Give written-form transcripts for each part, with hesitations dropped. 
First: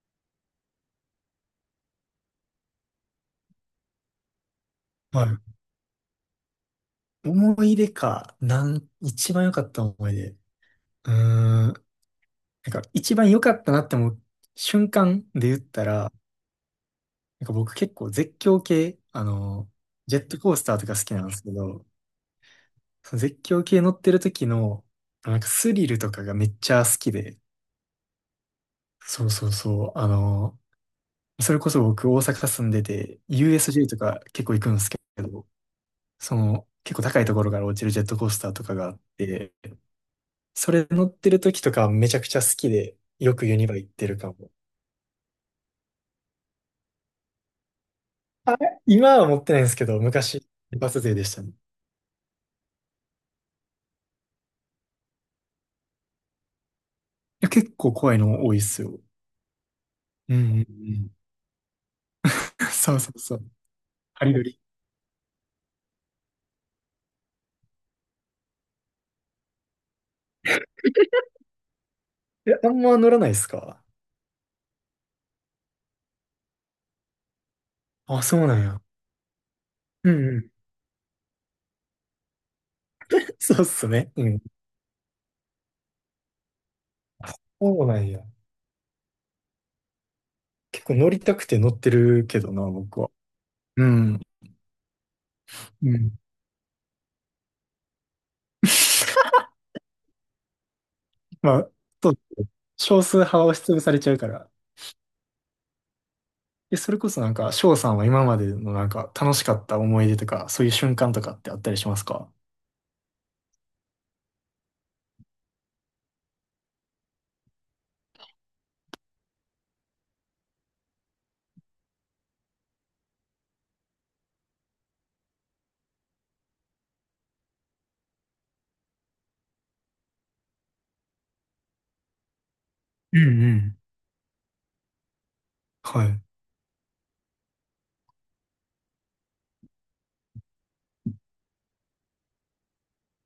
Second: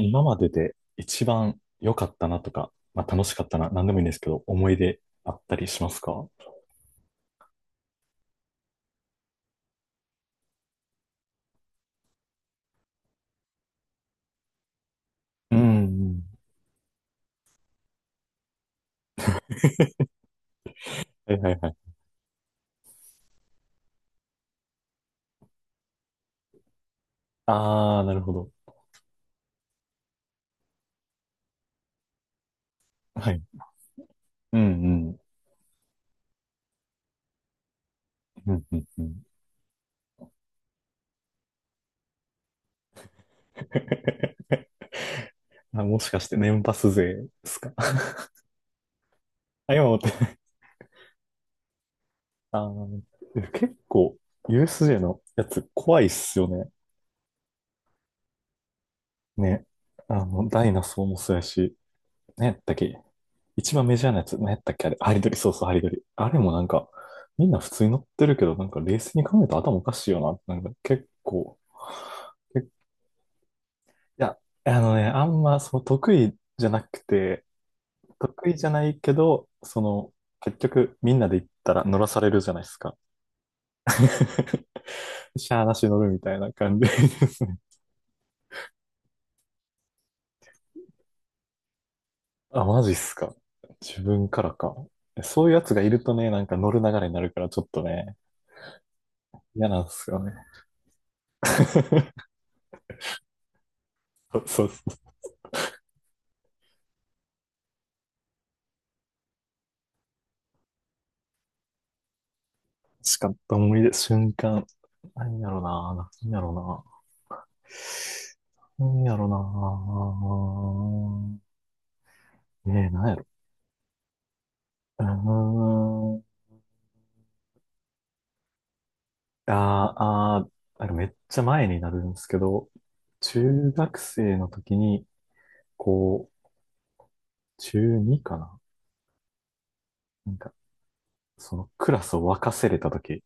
今までで一番良かったなとか、まあ、楽しかったな、何でもいいんですけど、思い出はあったりしますか？い。思い出か、一番良かった思い出。なんか、一番良かったなって思う瞬間で言うっんたうら、ん。なんか僕結構絶叫系、ジェットコースターとか好きなんはでいすはけいはど、い。その絶叫系乗ってる時の、なんかスリルとかがめっちゃ好きで、ああ、なるほど。そうそうそう。それこそ僕大阪住んでて、はい。USJ とか結構う行んくんですけうん。ど、結構高いところから落ちるジェットコースタうーとんかうんがあっうん。て、それ乗ってる時とかめちゃくちゃ好きで、よくユニバ行ってるかも。あ、もしかして年パス勢ですか？ あれ今は持ってないんであ、すけ今思っど、て。昔、一発勢でしたね。いあー、結構 USJ のやつ怖いっすよね。や、結構怖いの多いっすよ。ね。あうんうの、んうダイナソーん。もそうやし、ね、だっそけ、うそうそう。一番メジャーなやハリつ、ド何やリ。ったっけあれ、ハリドリ、そうそう、ハリドリ。あれもなんか、みんな普通に乗ってるけど、なんか冷静に考えたら頭おかしいよな。なんか結構、え、けいあんま乗らないっすか？や、あのね、あんまその得意じゃなくて、あ、そう得意なんじゃや。ないけど、そうの、んうん。結局みんなで行ったら乗らされるじゃないですか。そうっすね。うん。しゃーなし乗るみたいな感じですね。そうなんや。結構乗りたくて乗ってるけ どな、あ、マジっ僕は。すか。う自ん。分からか。そういうやつがいうるとん。ね、なんか乗る流れになるからちょっとね、嫌なんですよね。まあ、そう。少数派は押しつぶされちゃうから。そうそう。え、それこそなんか、翔さんは今までのなんか楽しかった思い出とか、そういう瞬間とかってあったりしますか？しかった思い出、瞬間。何やろな、何やろな。何やろな。ねえ、何やろ。うーん。あーあー、なんかめっちゃ前になるんですけど、うんう中ん。学生の時に、はい。こう、中2かな、なんか、そのクラスを沸かせれた時、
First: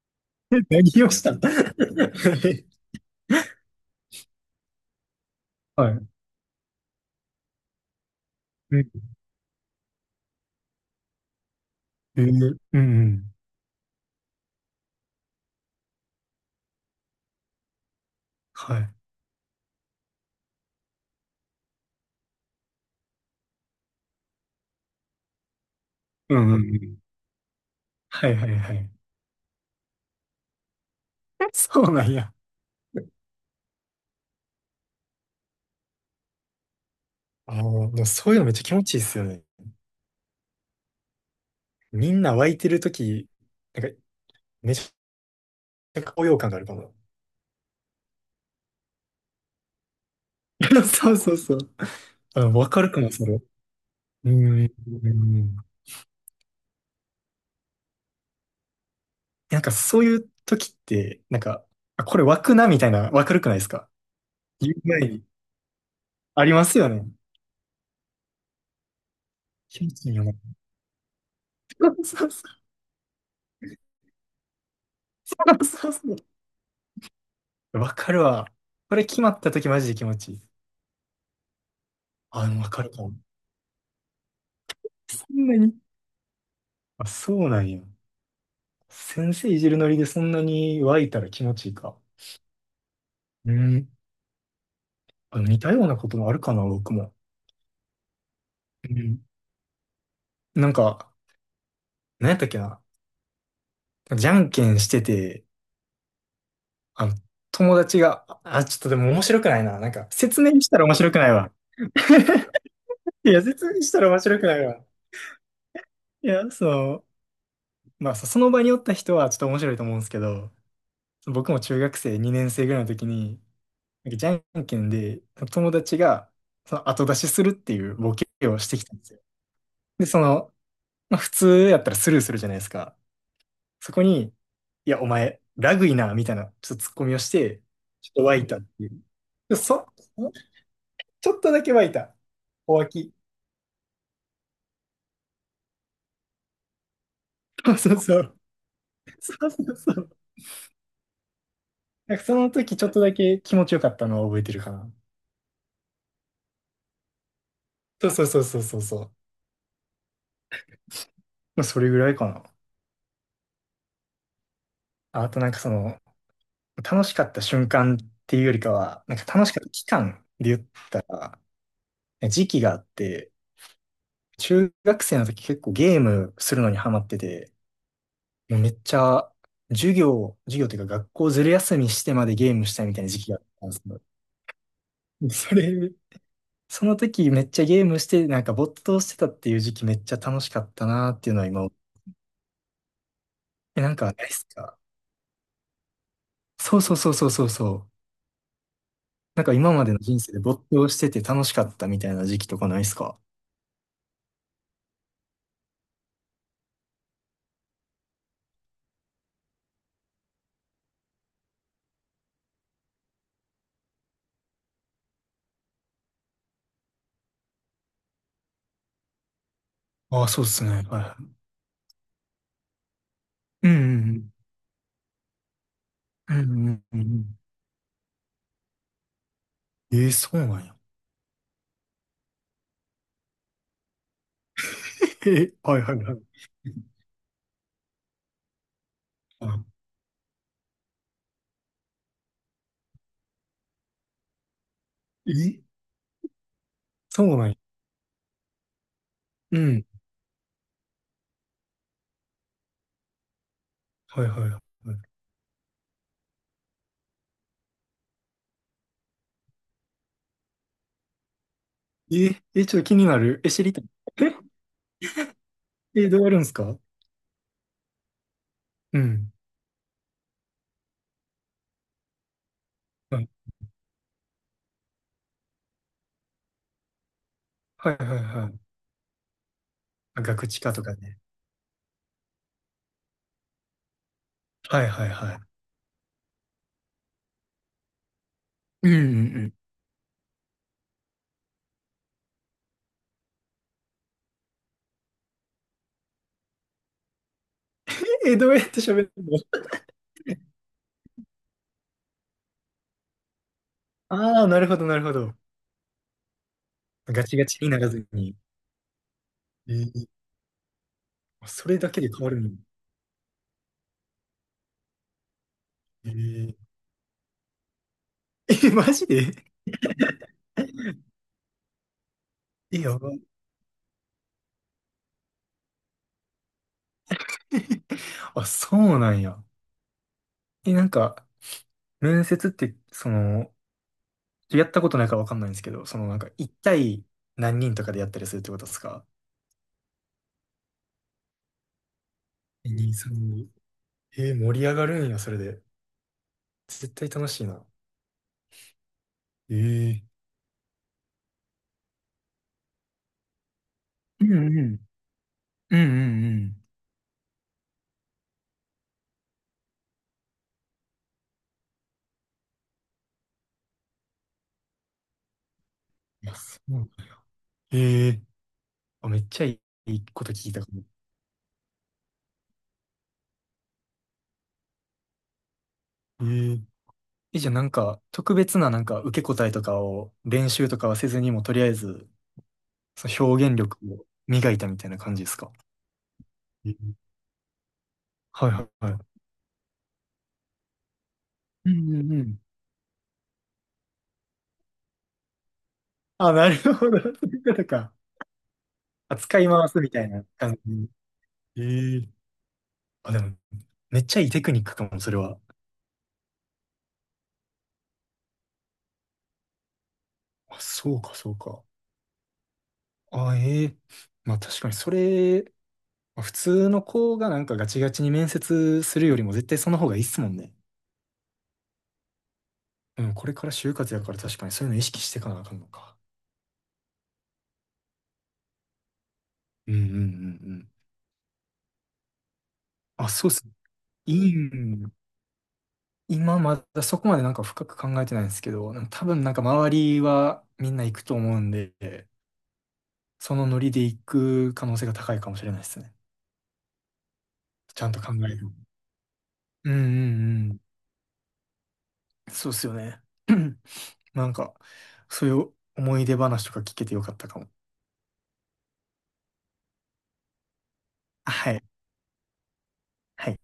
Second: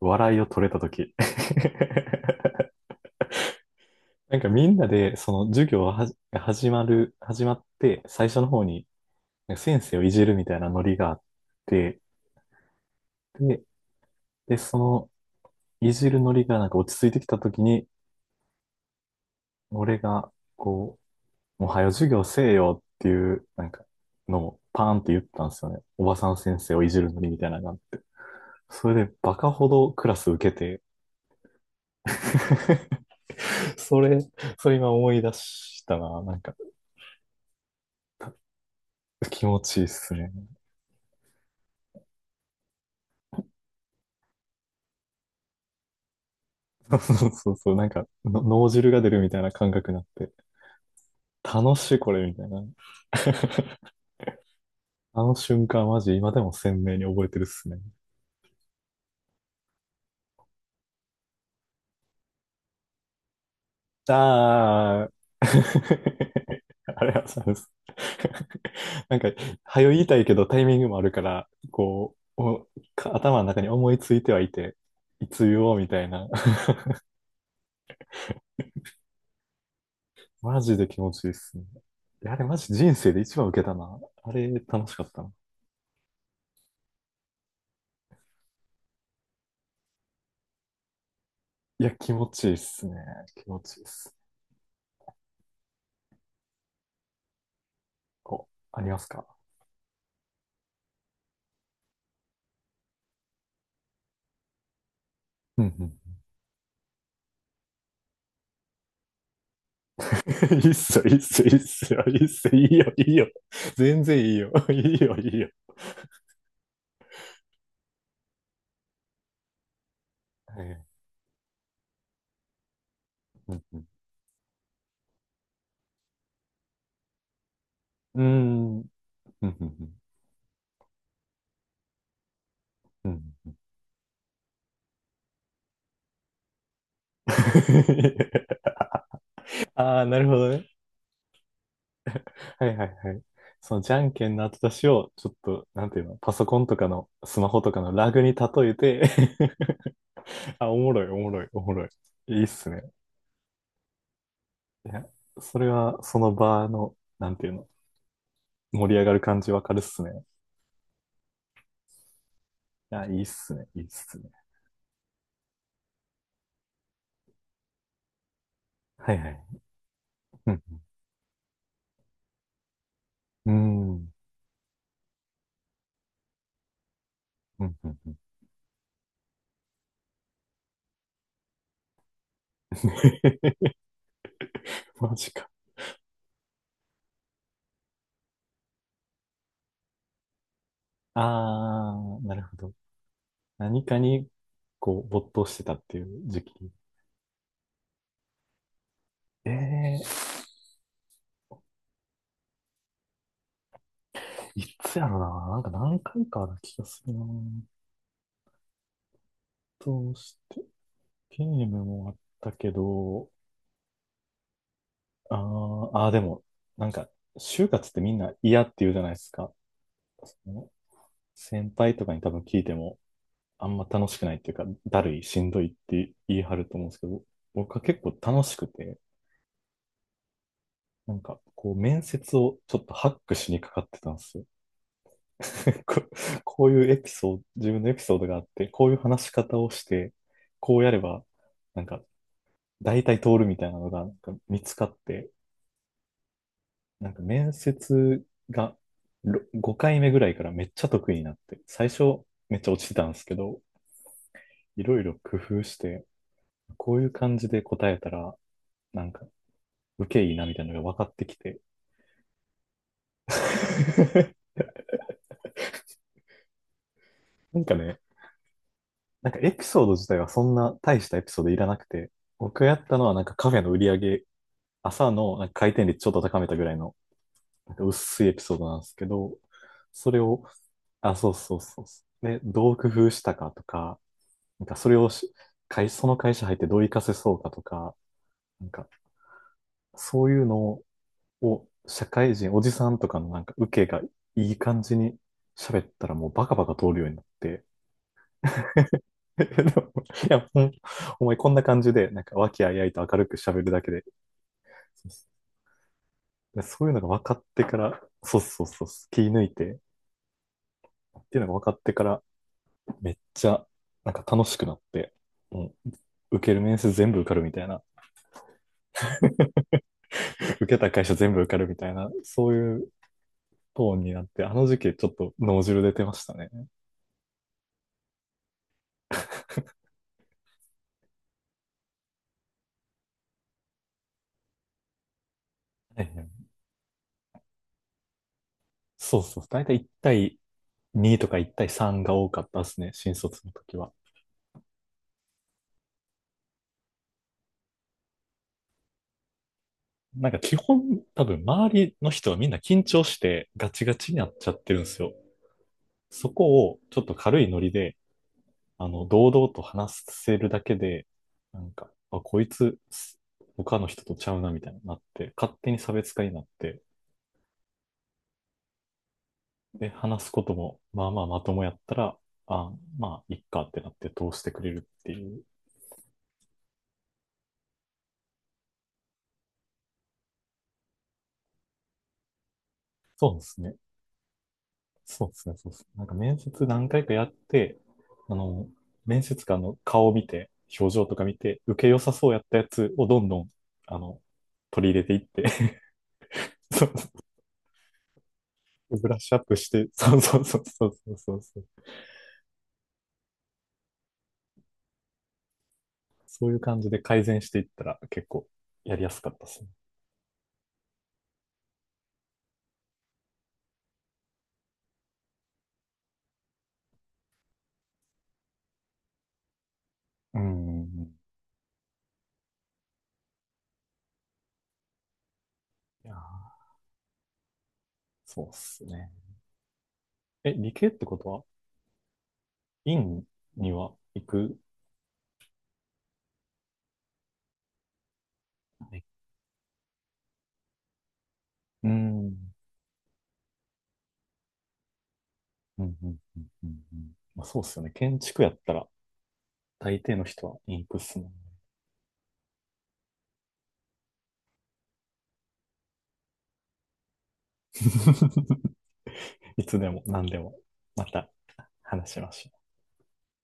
笑いを取 れた何を時。したの？ なんかみんなで、その授業ははい。じが始まる、始まって、最初の方うに、んなんか先生をいじるみたいなノリがあって、えーうんうんで、で、その、いじるノリがなんか落ち着いてきたときに、はい。俺が、こう、もう早授業せえよっていう、なんか、のをパーンって言ったんですよね。おばさうんんうんう先生をいんじるノリみたいなのがあって。はいはいはそい。れで、バカほどクラス受けて。 そうなんや。それ、それ今思い出したな。なんか、でもそういうのめっちゃ気持ちいいっすよね。気持ちいいっすね。みんな湧いてるとき、なんか、めちゃ高揚感があるかも。そうそうそう、なんかの、脳汁が出るみたいな感覚になって、そうそうそう。楽しいこれみあ、たいな。わかるかも、それ。うん。うんうあのん瞬間、マジ、今でも鮮明に覚えてるっすね。なんかそういう時って、なんか、あ、これ湧くなみたいな、わかるくないですか？言う前ああ、に。あり ますよあね。れはそうです。なんか、気早持よ言いちいいたいよけね。どタイミングもあるから、そうこそうう、そ頭の中に思いついてはいて、いつ言うおうみたいそな。う。わかるわ。これ決まった時マジで気持ちいい。マジで気持ちいいっすね。いや、あれあ、でマもわジかる人か生も。で一番受けたな。あれ楽しかったそな。んなに、あ、そうなんや。先生いじるノリでそんなに湧いたら気持ちいいいや、か。気持ちいいっすね。気う持ちいいっん。す。あ似たようなこともあるかな、僕も。こうありうますん。か？なんか、何やったっけな。じゃんけんしてて、うんうん。 あの、友達が、あ、ちょっとでも面白くないな。なんか、説明 いしいったら面すよ、白いいっくないすよ、わ。いいっすよ、いいっすよ、いいよ、いいよ。いや、説明した全ら然面いい白くよ、ない いわ。いよ、いいよ。いや、その、まあ、その場におった人はちょっと面白いと思うんですけど、僕も中学生2年生ぐらいの時に、うんうん、なんかじゃんけんで、友達が、その後出しするっていうボうーケをしてん、うきんたんですよ。うんうん。 で、その、まあ、普通やったらスルーするじゃないですか。そこに、いや、お前、ラグいな、みたいな、ちょっとツッコミをして、ちょっと湧いたっ ていう。でそ、ああ、なる ほどね。ちょっとだけ湧いた。はおいは湧いはき。い。そのじゃんけんの後出しを、ちょっと、なんていうの、パソコンとかの、スマホ とそうかのそうラそグにう。例えて。 そうそうそう。あ、おもろい、おもろい、おもろい。なんかいそいっのす時ね。ちょっとだけ気持ちよかったのを覚えてるかいな。や、それは、その場の、なんていうの、そうそうそうそうそう盛りそ上がう。る感じわかるっすね。まあそれぐらいかな。あ、いいっすね、いいっすね。あと、楽しかった瞬間っていうよりかは、はないんかは楽しい。かった期間うで言ん。ったら、時期があって、うーん。中学生の時結構ゲームするのにハマってて、うんうんうん。 もうめっちゃ授業、授業というか学校ずる休みしてまでゲームしたいみたいな時期があった んですけど、マジか。それその時めっちゃゲームして、なんか没頭してたっていう時期めっちゃ楽しかったなっていうのは今思う、あー、なるほど。え、何なんかかなに、いっすか？こう、没頭してたっていう時期。そうそうそうそうそうそう。なんえか今までのえ人生で没頭してて楽しかったみたいな時期とかないっすか？ー、いつやろな。なんか何回かある気がするな。どうして、ゲームもあったけど、あー、あーでも、なんか、就活ってみんな嫌って言うじゃないですか。ああ、そそうっすの、ね。はい先輩とかに多分聞いても、あんま楽しくないっていうか、だるい、しんどいってう言い張るんうとん思うんでうんうすんうけんうんど、う僕は結構楽しくて、ん。えー、そうなんや。なんか、こう、面接をちょっとハックしにかかってたんですよ。えー、は いはこいはい。こういうエピソード、自分のエピソードがあって、こういう話しあ方をして、こうやれば、なんか、大体通るみたいなのが、なんか見つかって、え、なんかそうなん面や。接がうん。5回目ぐらいからめっちゃ得意になって、最初めっちゃ落ちてたんですけど、はいはいはいろいろ工夫して、こういう感じで答えたら、なんか、受けいいなみたいなのが分かってきて、い。え、え、ちょっと気になる。え、知りたい。え、えどうやるんすか？なんかね、うなんん。かエピソード自体はそんな大したエピソードいらなくて、僕がやったのははなんいかカフェの売り上げ、朝のなんか回転率ちょっと高めたぐらいのなんかはいはい薄いエピはソーい。ドなんですけど、それまあガを、クチカとかあ、ね。そうそうそうそう。で、どう工夫したかとか、なんかはいそれはをいし、はい。その会社入ってどう活かせそうかとか、なんかうんうんうん。そういうのを社会人、おじさんとかのなんか受けがいい感じに喋ったらもうバカバカ通るようになって、ええ、どうやって喋るの？ いや、お前こんな感じで、なんか和気あいあいと明るく喋るだけで、あ あー、なるほど、なるそうほそど。うそういうのが分ガかチっガチてにかならら、ずに。そうそうそう、気抜いて、えっていうえのが分そかれっだてけかでら、変わるの？めっちゃ、なんか楽しくなって、もう、受けるえ面接全部受かるみたいな、え、えマジで？ 受けた会社全部受かるみたいな、そういえ、うやばい。トーンになって、あの時期ちょっと脳汁出てましたね。あ、そうなんや。え、なんか、面接って、やったことないからわかんないんですけど、そはのいなんはか、い。一対何人とかでやったりするってことですか？そうそう、大体1対2とか1対3が多かったでえ、すね、2、新3、卒ごの時は。えー、盛り上がるんや、それで。絶対楽しいな。ええなんか基本、多分周りの人はみんな緊張してガチガチになっちゃってるんですよ。うんうんうんうそんうん。こをちょっと軽いノリで、あの、堂々と話せるだけで、なんか、あ、こいつ、他の人とちゃうなみたいになって、勝手に差別化いにや、なっそて、う。ええあ、めっちゃいで、いこ話すとこ聞いとた。も、まあまあまともやったら、あ、まあ、いっかってなって通してくれるっていう。えー、え、じゃあなんか、特別ななんか受け答えとかを練習とかはせずにも、とりあえず、そのそうで表現すね。力を磨いたみたいな感じそでうですすか？ね、そうですね。なんか面接え何ー回かやって、あはいの、はいはい。面接官の顔を見て、表情とか見て、う受けん良うさんうそうん。やったやつをどんどん、あの、取り入れていって。 あ、なる そほう、ど。そういうことか。ブラあ、ッシュア使ッいプし回すて、みたいそうなそうそ感うそじ。うそうそうそえう。ーあ、でも、めっちゃいいテクニックかも、それは。そういう感じで改善していったら結構やりやすかったですね。あ、そうか、そうか。あ、ええまあ確かにそれ、まあ普通の子がなんかガチガチに面接するよりも絶対その方がいいっすもんうね。ん。うん、これから就活やから確かにそういうの意識していかなあかんのか。いやー、そうっすね。うんうんうんうえ、ん。理系ってことは、あ、院そうっす。には行いいく？ん今まだそこまでなんか深く考えてないんですけど、はい。多分なんか周りはみんな行くと思うんうで、ん。うん、そのノリで行く可能性が高いかもしれないですうね。ん、うん、うん。うん。まあ、そうっすちよゃね。んと考建え築る。やったら、うんう大抵のん人うん。はインクっすもんね。そうっすよね。なんか、そういう思い出話とか聞けてよかったかも。いつでも何でもまたはい。話しましょう。はい